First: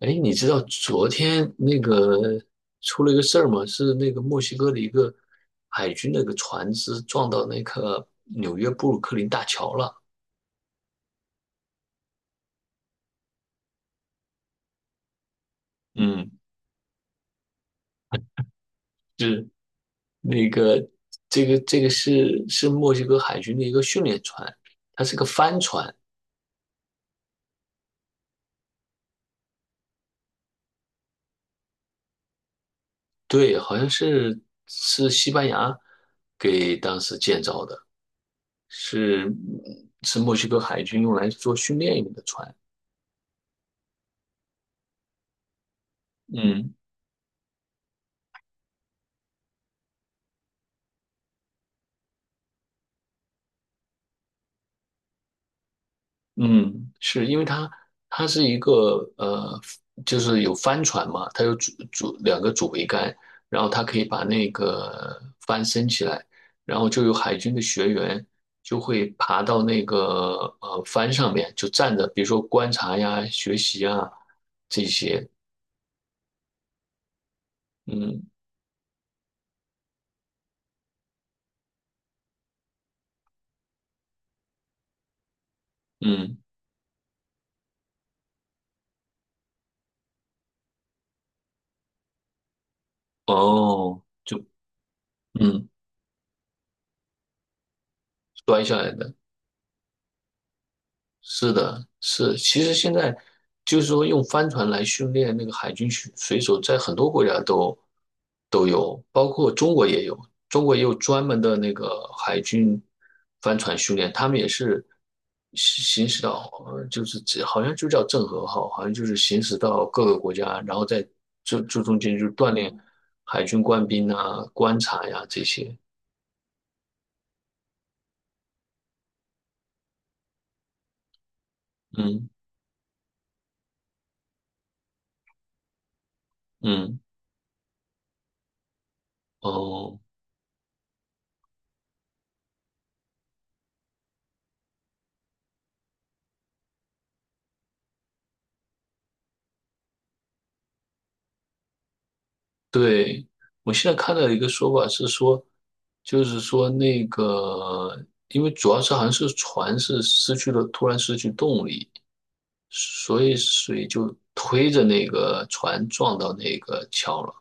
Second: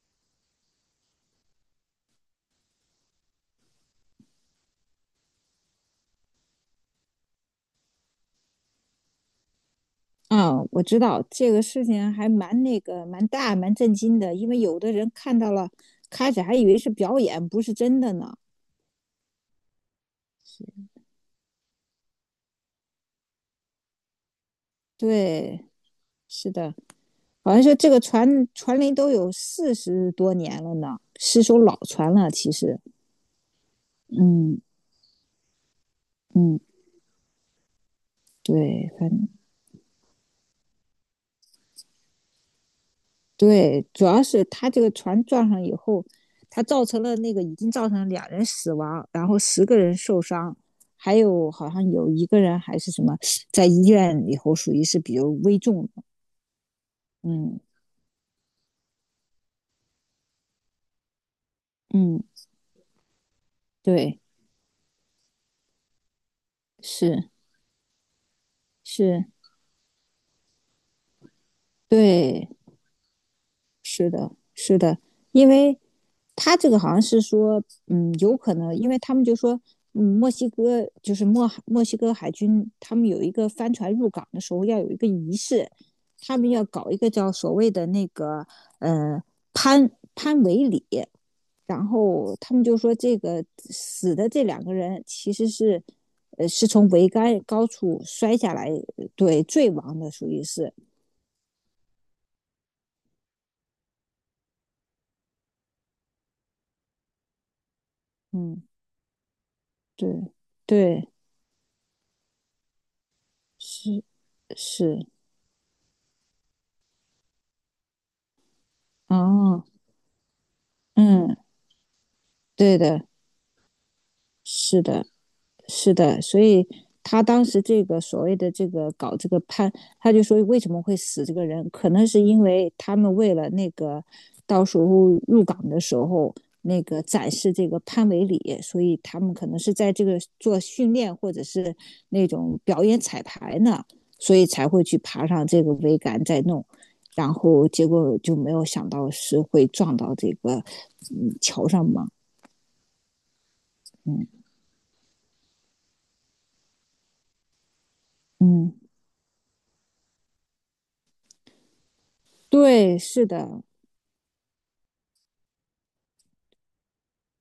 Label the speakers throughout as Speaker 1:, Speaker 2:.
Speaker 1: 哎，你知道昨天那个出了一个事儿吗？是那个墨西哥的一个海军那个船只撞到那个纽约布鲁克林大桥了。
Speaker 2: 嗯，我知道这个事情还蛮蛮大蛮震惊的，因为有的人看到了，
Speaker 1: 嗯，
Speaker 2: 开始还以为是表演，不是真的呢。
Speaker 1: 是那
Speaker 2: 是，
Speaker 1: 个这个是墨西哥海军的一个训练船，它是个帆
Speaker 2: 对，
Speaker 1: 船，
Speaker 2: 是的，好像说这个船龄都有40多年了呢，是艘老船了。其实，
Speaker 1: 对，好像是
Speaker 2: 嗯，
Speaker 1: 是西班牙
Speaker 2: 嗯，
Speaker 1: 给当时建造的，
Speaker 2: 对，
Speaker 1: 是
Speaker 2: 反
Speaker 1: 嗯是墨西哥海军用来做训练用的船。
Speaker 2: 对，主要是他这个船撞上以后，他
Speaker 1: 嗯。
Speaker 2: 造成了那个已经造成了两人死亡，然后10个人受伤，还有好像有一个人还是什么在医院以后属于是比较危重的。
Speaker 1: 嗯，是因为
Speaker 2: 嗯，
Speaker 1: 它是一个呃，就是有帆船嘛，它有
Speaker 2: 嗯，
Speaker 1: 两个主桅杆，然后它可以
Speaker 2: 对，
Speaker 1: 把那个帆升起来，然后就有
Speaker 2: 是，
Speaker 1: 海军的学员就会
Speaker 2: 是，
Speaker 1: 爬到那个帆上面，就站着，比如说
Speaker 2: 对。
Speaker 1: 观察呀、学习
Speaker 2: 是
Speaker 1: 啊
Speaker 2: 的，是
Speaker 1: 这
Speaker 2: 的，
Speaker 1: 些，
Speaker 2: 因为他这个好像是说，嗯，
Speaker 1: 嗯
Speaker 2: 有可能，因为他们就说，嗯，墨西哥就是墨西哥海军，他们有一个帆船入港的时候要有一个仪式，他
Speaker 1: 嗯，
Speaker 2: 们要搞一个叫所谓的那个呃潘维礼，然后他们就说这个
Speaker 1: 哦，
Speaker 2: 死的这
Speaker 1: 就
Speaker 2: 两个人其实
Speaker 1: 嗯
Speaker 2: 是，呃，是从桅杆高处摔下
Speaker 1: 摔
Speaker 2: 来，
Speaker 1: 下来的，
Speaker 2: 对，坠亡的，属于是，
Speaker 1: 是的，是，其实现在就是说用帆船来训练那个海军水手，在很多国家都
Speaker 2: 嗯，
Speaker 1: 有，包括中国也
Speaker 2: 对，
Speaker 1: 有，中国也有
Speaker 2: 对，
Speaker 1: 专门的那个海军帆船训
Speaker 2: 是。
Speaker 1: 练，他们也是
Speaker 2: 是，
Speaker 1: 行驶到，就是这好像就叫郑和号，好像就是行驶
Speaker 2: 哦，
Speaker 1: 到各个国家，然后在
Speaker 2: 嗯，
Speaker 1: 这中间就锻炼
Speaker 2: 对的，
Speaker 1: 海军官兵啊、观
Speaker 2: 是
Speaker 1: 察
Speaker 2: 的。
Speaker 1: 呀、这些，
Speaker 2: 是的，所以他当时这个所谓的这个搞这个判，他就说为什么会死这个人，可能是
Speaker 1: 嗯
Speaker 2: 因为他们为了那个到时候入港的时候那
Speaker 1: 嗯，
Speaker 2: 个展示这个潘维礼，所以他们可能是在
Speaker 1: 哦、
Speaker 2: 这个做训练或者是那种表演彩排呢，所以才会去爬上这个桅杆再弄，然后结果就没有想到是会撞到这个桥上嘛。
Speaker 1: 对，我现在看到一
Speaker 2: 嗯，
Speaker 1: 个说法是说，就是说那个，因为主
Speaker 2: 嗯。
Speaker 1: 要是好像是船是失去了，突然失去动力，
Speaker 2: 对，
Speaker 1: 所
Speaker 2: 是
Speaker 1: 以
Speaker 2: 的，
Speaker 1: 水就推着那个船撞到那个桥了。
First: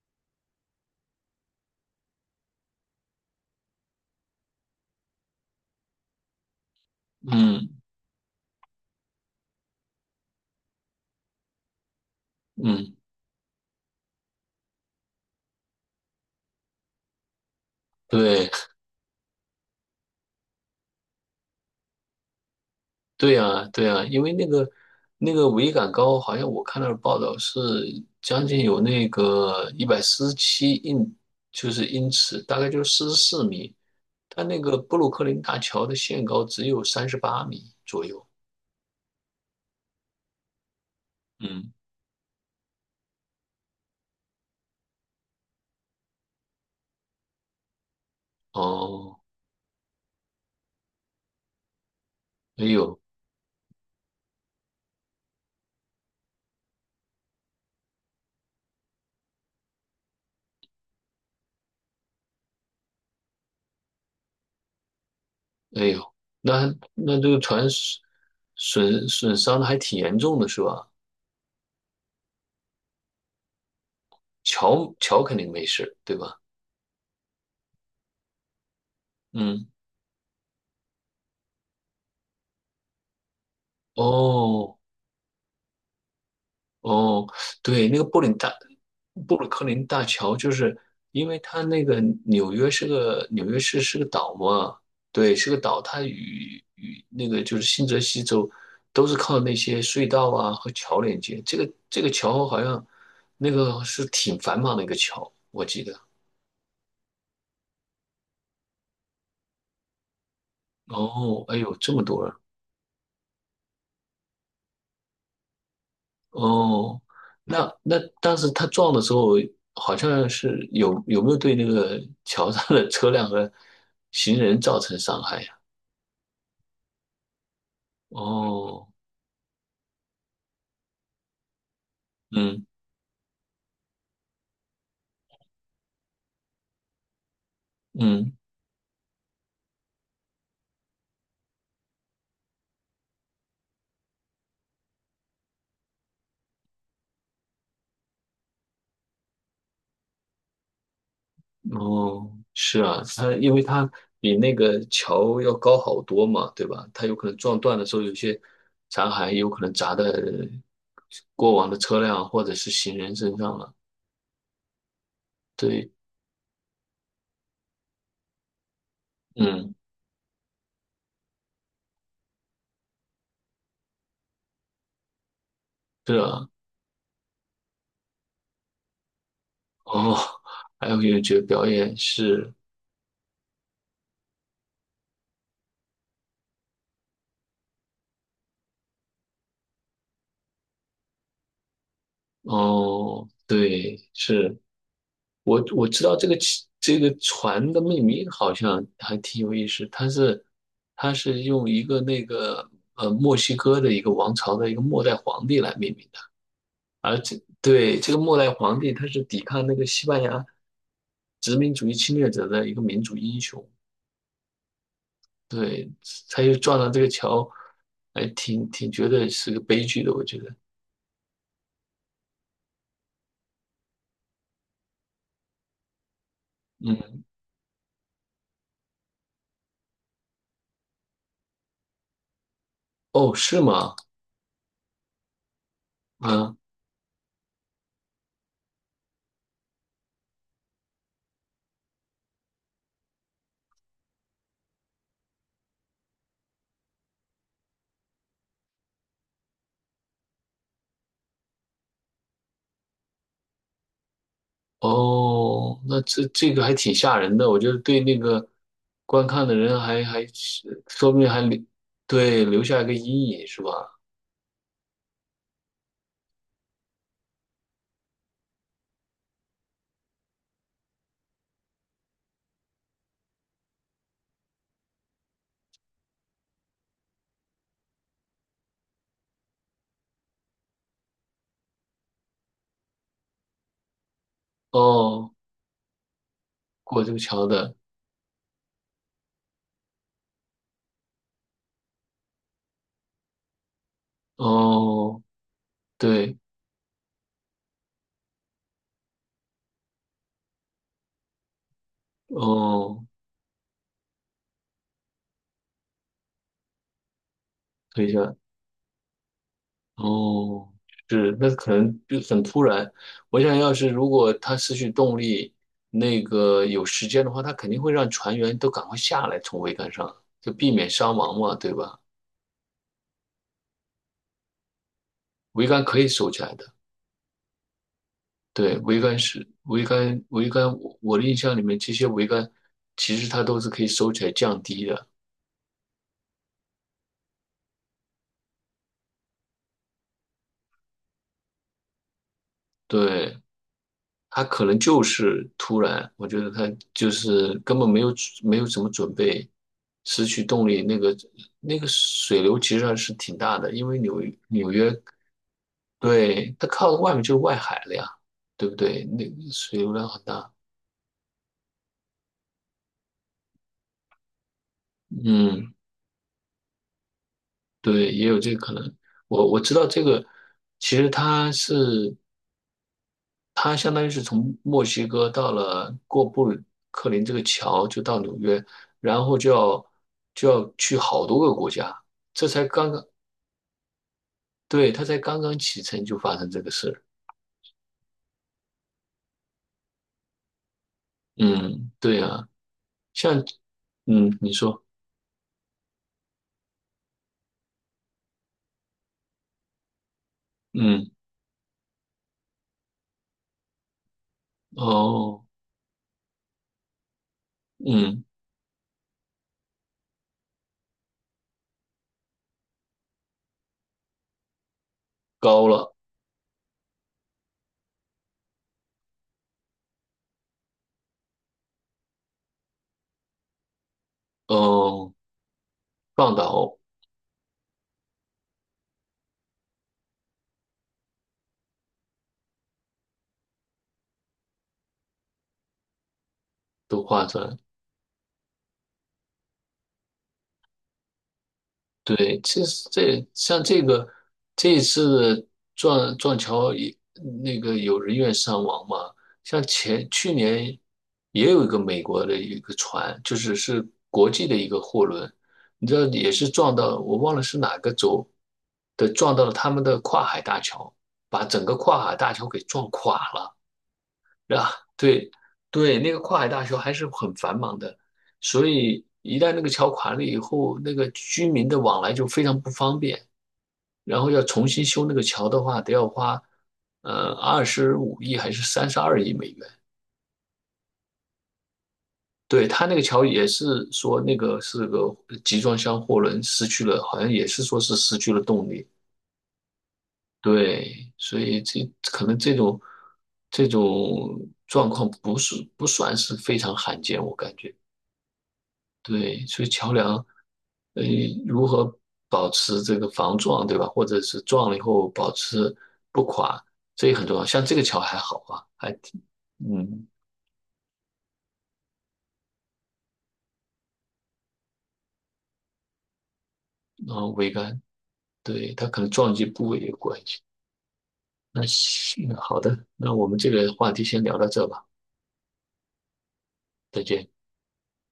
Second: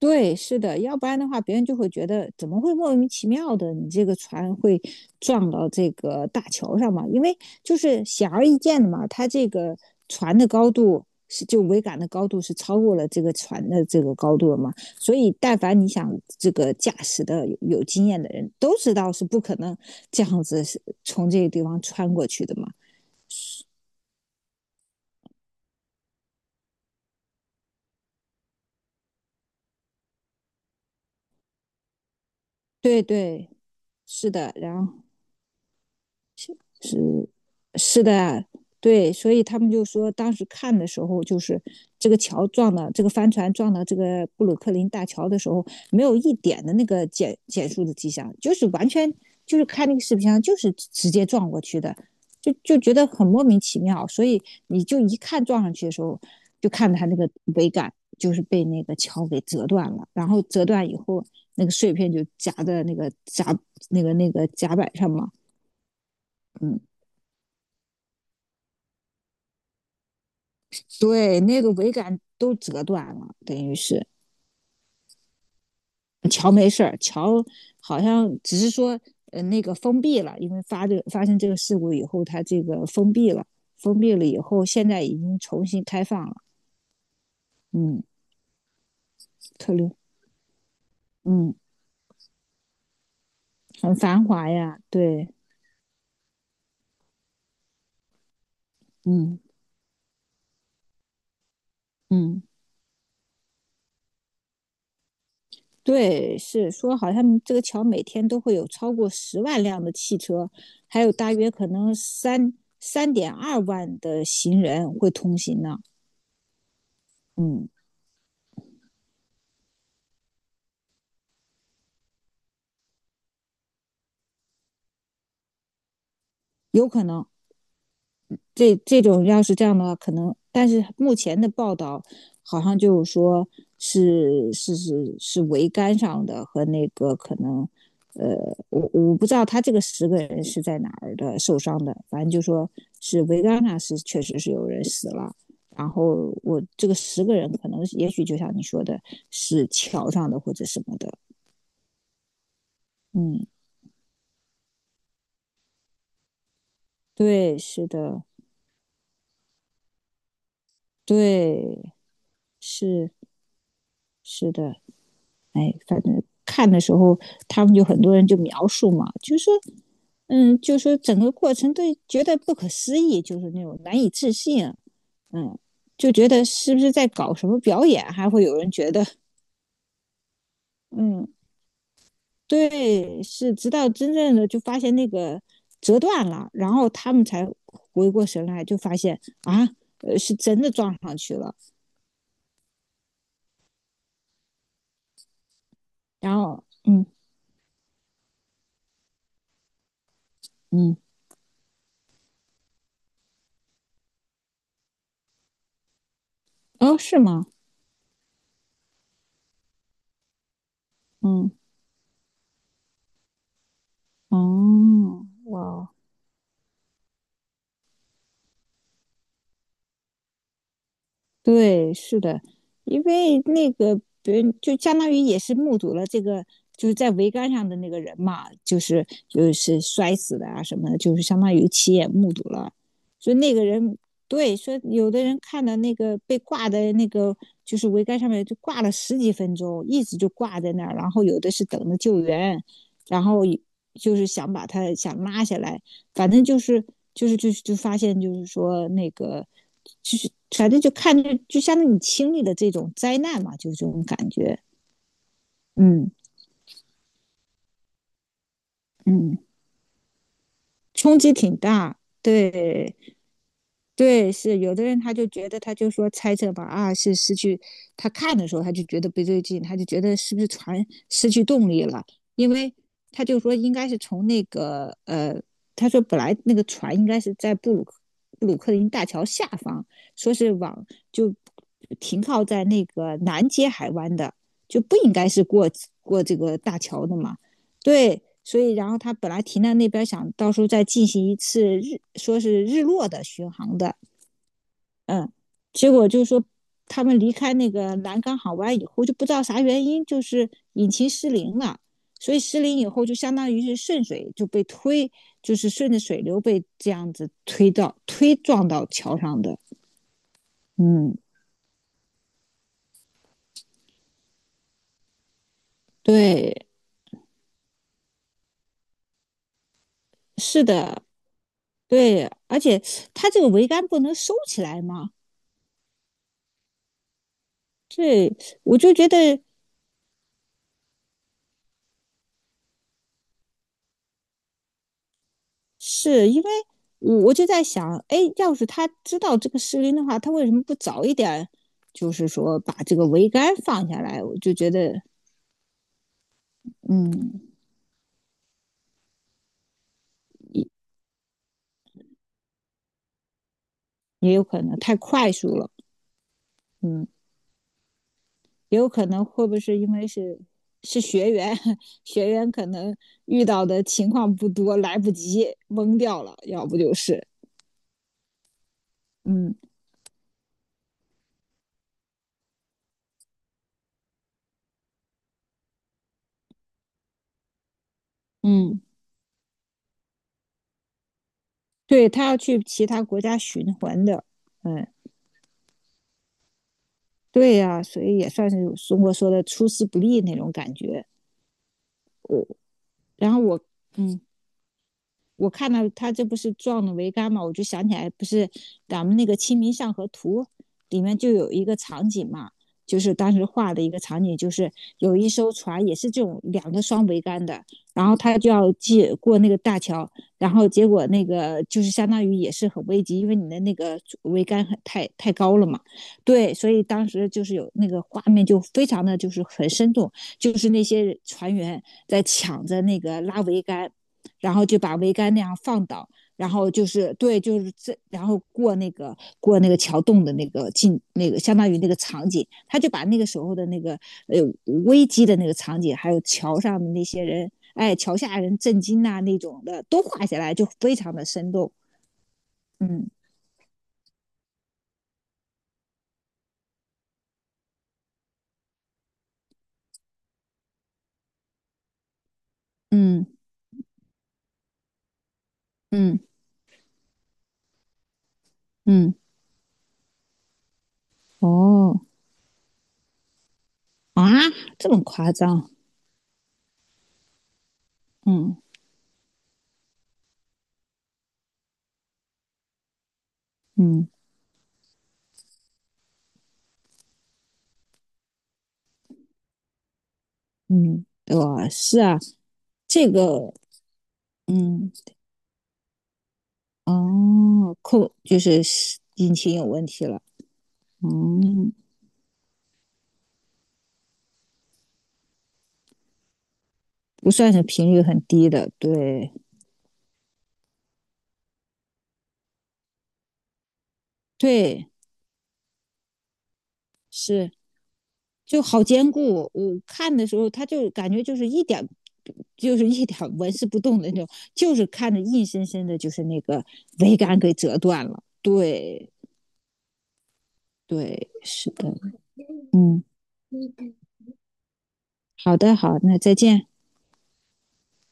Speaker 2: 对，是的，要不然的话，别人就会觉得怎么会莫名其妙的，你这个船会撞到这个大桥上嘛？因为就
Speaker 1: 嗯
Speaker 2: 是显而易见的嘛，它这个船的高度是就桅杆的高度是超过
Speaker 1: 嗯，
Speaker 2: 了这个船的这个高度了嘛，所以但凡你想这个驾驶的有经验的人
Speaker 1: 对。
Speaker 2: 都知道是不可能这样子是从这个地方穿过去的嘛。
Speaker 1: 对呀，对呀，因为那个桅杆高，好像我看到的报道是将近有那个147就是英尺，大概就是
Speaker 2: 对
Speaker 1: 四十四
Speaker 2: 对，
Speaker 1: 米。
Speaker 2: 是
Speaker 1: 它
Speaker 2: 的，
Speaker 1: 那个
Speaker 2: 然
Speaker 1: 布
Speaker 2: 后。
Speaker 1: 鲁克林大桥的限高只有三十
Speaker 2: 是
Speaker 1: 八米
Speaker 2: 是
Speaker 1: 左
Speaker 2: 的
Speaker 1: 右。
Speaker 2: 啊，对，所以他们就说，当时看的时候，就是
Speaker 1: 嗯，
Speaker 2: 这个桥撞到这个帆船撞到这个布鲁克林大桥的时候，没有一点的那个减速的迹象，就是完全
Speaker 1: 哦，
Speaker 2: 就是看那个视频上就是直接撞过去的，就
Speaker 1: 哎
Speaker 2: 就觉
Speaker 1: 呦，
Speaker 2: 得很莫名其妙。所以你就一看撞上去的时候，就看他那个桅杆就是被那个桥给折断了，然后折断以后，那个碎片就夹在那个甲那个那个甲板上嘛。
Speaker 1: 哎呦，那
Speaker 2: 嗯。
Speaker 1: 这个船损伤的还挺严重的，是吧？
Speaker 2: 对，那个桅杆都折断了，等于是
Speaker 1: 桥肯定没事，对吧？
Speaker 2: 桥没事儿，桥好像只是说那
Speaker 1: 嗯，
Speaker 2: 个封闭了，因为发生这个事故以后，它这个封闭了，封闭了以后，
Speaker 1: 哦，
Speaker 2: 现在已经重新开放了。
Speaker 1: 哦，对，那
Speaker 2: 嗯，
Speaker 1: 个布鲁克
Speaker 2: 特
Speaker 1: 林
Speaker 2: 留，
Speaker 1: 大桥，就是因为
Speaker 2: 嗯，
Speaker 1: 它那个纽约市
Speaker 2: 很
Speaker 1: 是个
Speaker 2: 繁
Speaker 1: 岛
Speaker 2: 华
Speaker 1: 嘛，
Speaker 2: 呀，对，
Speaker 1: 对，是个岛，它与那个就是新泽西州都是
Speaker 2: 嗯，
Speaker 1: 靠那些隧道啊和桥连接。这个
Speaker 2: 嗯，
Speaker 1: 桥好像那个是挺繁忙的一个桥，我记得。
Speaker 2: 对，是说好像这个桥每天都会有超过10万辆的汽车，还有大
Speaker 1: 哦，
Speaker 2: 约
Speaker 1: 哎
Speaker 2: 可
Speaker 1: 呦，这
Speaker 2: 能
Speaker 1: 么多
Speaker 2: 3.2万的行人会通行呢。
Speaker 1: 哦，
Speaker 2: 嗯，
Speaker 1: 那当时他撞的时候，好像是有没有对那个 桥上的车辆和行人造成伤害呀？
Speaker 2: 有可能。这
Speaker 1: 哦，
Speaker 2: 这种要是这样的话，可能，但是目前的报道好
Speaker 1: 嗯
Speaker 2: 像就是说是桅杆上的和那个可能，呃，
Speaker 1: 嗯，
Speaker 2: 我不知道他这个十个人是在哪儿的受伤的，反正就说是桅杆上是确实是有人死了，然后我这个十个人可能也许就像你说的，是桥上的或者什么的，
Speaker 1: 哦，是啊，他
Speaker 2: 嗯，
Speaker 1: 因为他比那个桥要高好多嘛，对吧？他有可能
Speaker 2: 对，
Speaker 1: 撞断的
Speaker 2: 是
Speaker 1: 时候，有
Speaker 2: 的，
Speaker 1: 些残骸有可能砸在过往的
Speaker 2: 对，
Speaker 1: 车辆或者是行
Speaker 2: 是
Speaker 1: 人身上了。
Speaker 2: 是的，哎，
Speaker 1: 对，
Speaker 2: 反正看的时候，他们就很多人就描述嘛，就说，
Speaker 1: 嗯，
Speaker 2: 嗯，就说整个过程都觉得不可思议，就是那种难以置信，啊，嗯，就
Speaker 1: 是
Speaker 2: 觉得
Speaker 1: 啊，
Speaker 2: 是不是在搞什么表演，还会有人觉得，
Speaker 1: 哦，还有音乐
Speaker 2: 嗯，
Speaker 1: 节表演是。
Speaker 2: 对，是，直到真正的就发现那个折断了，然后他们才回过神来，就发现啊，呃，是真的撞上去了，
Speaker 1: 哦，对，是我知道这
Speaker 2: 然
Speaker 1: 个
Speaker 2: 后，
Speaker 1: 这
Speaker 2: 嗯，
Speaker 1: 个船的命名好像还挺有意思，它是
Speaker 2: 嗯，
Speaker 1: 用一个那个墨西哥的一个王朝的一个末代皇帝来命名的，
Speaker 2: 哦，是
Speaker 1: 而且
Speaker 2: 吗？
Speaker 1: 对这个末代皇帝他是抵抗那个西班牙
Speaker 2: 嗯，
Speaker 1: 殖民主义侵略者的一个民族英雄，
Speaker 2: 哦，哇哦。
Speaker 1: 对，他就撞上这个桥，还挺觉得是个悲剧的，我觉得，
Speaker 2: 对，是的，因为那个别人就相当于也是目睹了这个，就是在
Speaker 1: 嗯，
Speaker 2: 桅杆上的那个人嘛，就是摔死的啊什么的，就是相当于亲眼目睹了。所
Speaker 1: 哦，
Speaker 2: 以那
Speaker 1: 是
Speaker 2: 个
Speaker 1: 吗？
Speaker 2: 人，对，说有的人看到那个被
Speaker 1: 嗯。
Speaker 2: 挂的那个就是桅杆上面就挂了10几分钟，一直就挂在那儿，然后有的是等着救援，然后就是想把他想拉下来，反正就是就发现就是说那个就是反正就看着就相当于你经历了这种灾难嘛，就这种感觉，
Speaker 1: 哦，那
Speaker 2: 嗯，
Speaker 1: 这个还挺吓人的，我觉得对那个观
Speaker 2: 嗯，
Speaker 1: 看的人还是说
Speaker 2: 冲
Speaker 1: 不定
Speaker 2: 击
Speaker 1: 还
Speaker 2: 挺
Speaker 1: 留
Speaker 2: 大，
Speaker 1: 对留下一
Speaker 2: 对。
Speaker 1: 个阴影是吧？
Speaker 2: 对，是有的人他就觉得，他就说猜测吧，啊，是失去他看的时候他就觉得不对劲，他就觉得是不是船失去动力了？因为他就说应该是从那个他说本来那个船应该是在布鲁克林大桥下方，说是往就停靠在那个南接海湾的，就不应该
Speaker 1: 哦，
Speaker 2: 是过过这个大桥
Speaker 1: 过这
Speaker 2: 的
Speaker 1: 个
Speaker 2: 嘛？
Speaker 1: 桥的，
Speaker 2: 对。所以，然后他本来停在那边，想到时候再进行一次日，说是日落的巡航的，
Speaker 1: 哦，
Speaker 2: 嗯，结果就是
Speaker 1: 对，
Speaker 2: 说他们离开那个南港港湾以后，就不知道啥原因，就是引擎失灵了。所以失灵以后，
Speaker 1: 哦，
Speaker 2: 就相当于是顺水就被推，就是顺着水流被这样子
Speaker 1: 等一
Speaker 2: 推
Speaker 1: 下，
Speaker 2: 撞到桥上的。
Speaker 1: 哦，
Speaker 2: 嗯，
Speaker 1: 是，那可能就很突然。我想要是如果他失去动力，那
Speaker 2: 对，
Speaker 1: 个有时间的话，他肯定会让船员都赶快下来，从桅杆上，就
Speaker 2: 是
Speaker 1: 避免
Speaker 2: 的，
Speaker 1: 伤亡嘛，对吧？
Speaker 2: 对，而且它这个桅杆不能收起来嘛，
Speaker 1: 桅杆可以收起来的。
Speaker 2: 对，我
Speaker 1: 对，
Speaker 2: 就
Speaker 1: 桅
Speaker 2: 觉
Speaker 1: 杆
Speaker 2: 得
Speaker 1: 是桅杆，桅杆，我的印象里面，这些桅杆其实它都是可以收起来降低的。
Speaker 2: 是因为我就在想，哎，要是他知道这个失灵的话，他为什么不早一点，就是说把这个桅
Speaker 1: 对，
Speaker 2: 杆放下来？我
Speaker 1: 它
Speaker 2: 就
Speaker 1: 可
Speaker 2: 觉
Speaker 1: 能
Speaker 2: 得，
Speaker 1: 就是突然，我觉得它就
Speaker 2: 嗯，
Speaker 1: 是根本没有什么准备，失去动力，那个水流其实还是挺大的，因为
Speaker 2: 也有可
Speaker 1: 纽
Speaker 2: 能
Speaker 1: 约，
Speaker 2: 太快速了，
Speaker 1: 对，它靠
Speaker 2: 嗯，
Speaker 1: 外面就是外海了呀，对不
Speaker 2: 也有
Speaker 1: 对？
Speaker 2: 可能
Speaker 1: 那个
Speaker 2: 会不会是
Speaker 1: 水
Speaker 2: 因
Speaker 1: 流
Speaker 2: 为
Speaker 1: 量很
Speaker 2: 是
Speaker 1: 大，
Speaker 2: 是学员，学员可能遇到的情况不多，来不及
Speaker 1: 嗯，
Speaker 2: 懵掉了，要不就是，
Speaker 1: 对，也有这个可能。
Speaker 2: 嗯，
Speaker 1: 我知道这个，其实它是。他相当于是从墨西哥到了过布鲁克林这个桥，就到纽约，
Speaker 2: 嗯，
Speaker 1: 然后就要去好多个国家，
Speaker 2: 对他要
Speaker 1: 这
Speaker 2: 去
Speaker 1: 才
Speaker 2: 其
Speaker 1: 刚
Speaker 2: 他
Speaker 1: 刚，
Speaker 2: 国家循环的，嗯，
Speaker 1: 对，他才刚刚启程就发生这个事儿。
Speaker 2: 对呀、啊所以也算是中国说的出师不利那种感觉。
Speaker 1: 嗯，对
Speaker 2: 我
Speaker 1: 啊，
Speaker 2: 然
Speaker 1: 像
Speaker 2: 后我嗯，
Speaker 1: 嗯，你说，
Speaker 2: 我看到他这不是撞了桅杆嘛，我就想起来，不是咱们那个《清明上河图》里
Speaker 1: 嗯，
Speaker 2: 面就有一个场景嘛，就是当时画的一个场景，就是有一
Speaker 1: 哦，
Speaker 2: 艘船也是这种两个双桅杆的，然后
Speaker 1: 嗯，
Speaker 2: 他就要借过那个大桥，然后结果那个就是相当于也是很危急，因为你的那个桅杆很太高了
Speaker 1: 高
Speaker 2: 嘛，
Speaker 1: 了，
Speaker 2: 对，所以当时就是有那个画面就非常的就是很生动，就是那些船员在抢着那个拉桅杆。然后就把桅
Speaker 1: 哦，
Speaker 2: 杆那样放倒，
Speaker 1: 放
Speaker 2: 然后
Speaker 1: 倒
Speaker 2: 就是对，就是这，然后过那个桥洞的那个相当于那个场景，他就把那个时候的那个呃危机的那个场景，还有桥上的那
Speaker 1: 都
Speaker 2: 些
Speaker 1: 画出
Speaker 2: 人，
Speaker 1: 来，
Speaker 2: 哎，桥下人震惊呐、那种的都画下来，就非常的生动。
Speaker 1: 对，其实
Speaker 2: 嗯，
Speaker 1: 这像这个这一次撞桥也那个有人员伤亡嘛，像去年也有一个美国的一个船，就
Speaker 2: 嗯，
Speaker 1: 是国际的一个货轮，你知道
Speaker 2: 嗯，
Speaker 1: 也是撞到我忘了是哪个州的，
Speaker 2: 嗯，
Speaker 1: 撞到了他们的跨海大桥，把整个
Speaker 2: 哦，
Speaker 1: 跨海大桥给撞垮了。
Speaker 2: 啊，
Speaker 1: 啊，
Speaker 2: 这么
Speaker 1: 对
Speaker 2: 夸张？
Speaker 1: 对，那个跨海大桥还是很繁忙的，
Speaker 2: 嗯，
Speaker 1: 所以一旦那个桥垮了以后，那个居民的往来就非常不方便。
Speaker 2: 嗯，
Speaker 1: 然后要重新修那个桥的话，得要花25亿还是32亿美元。
Speaker 2: 嗯，哇，呃是啊，
Speaker 1: 对，他那个
Speaker 2: 这
Speaker 1: 桥也
Speaker 2: 个
Speaker 1: 是说那个是
Speaker 2: 嗯。
Speaker 1: 个集装箱货轮失去了，好像也是
Speaker 2: 哦，
Speaker 1: 说是
Speaker 2: 扣
Speaker 1: 失去
Speaker 2: 就
Speaker 1: 了
Speaker 2: 是
Speaker 1: 动力。
Speaker 2: 引擎有问题了，
Speaker 1: 对，所以
Speaker 2: 嗯，
Speaker 1: 这可能这种状况不算是非常罕见，
Speaker 2: 不
Speaker 1: 我
Speaker 2: 算
Speaker 1: 感
Speaker 2: 是
Speaker 1: 觉。
Speaker 2: 频率很低的，对
Speaker 1: 对，所以桥梁，呃，如何保持这个防撞，对吧？或者是撞了以
Speaker 2: 对，
Speaker 1: 后保持不垮，这也很重要。
Speaker 2: 是
Speaker 1: 像这个桥还好
Speaker 2: 就
Speaker 1: 啊，
Speaker 2: 好
Speaker 1: 还
Speaker 2: 坚
Speaker 1: 挺，
Speaker 2: 固。我
Speaker 1: 嗯，
Speaker 2: 看的时候，它就感觉就是一点，就是一点纹丝不动的那种，就是看着硬生生的，就是那个
Speaker 1: 然
Speaker 2: 桅
Speaker 1: 后
Speaker 2: 杆
Speaker 1: 桅
Speaker 2: 给折
Speaker 1: 杆，
Speaker 2: 断了。
Speaker 1: 对，它可能
Speaker 2: 对
Speaker 1: 撞击部位有关系。
Speaker 2: 对，
Speaker 1: 那
Speaker 2: 是的，
Speaker 1: 行，好的，
Speaker 2: 嗯，
Speaker 1: 那我们这个话题先聊到这吧，
Speaker 2: 好的好，那再见。
Speaker 1: 再见。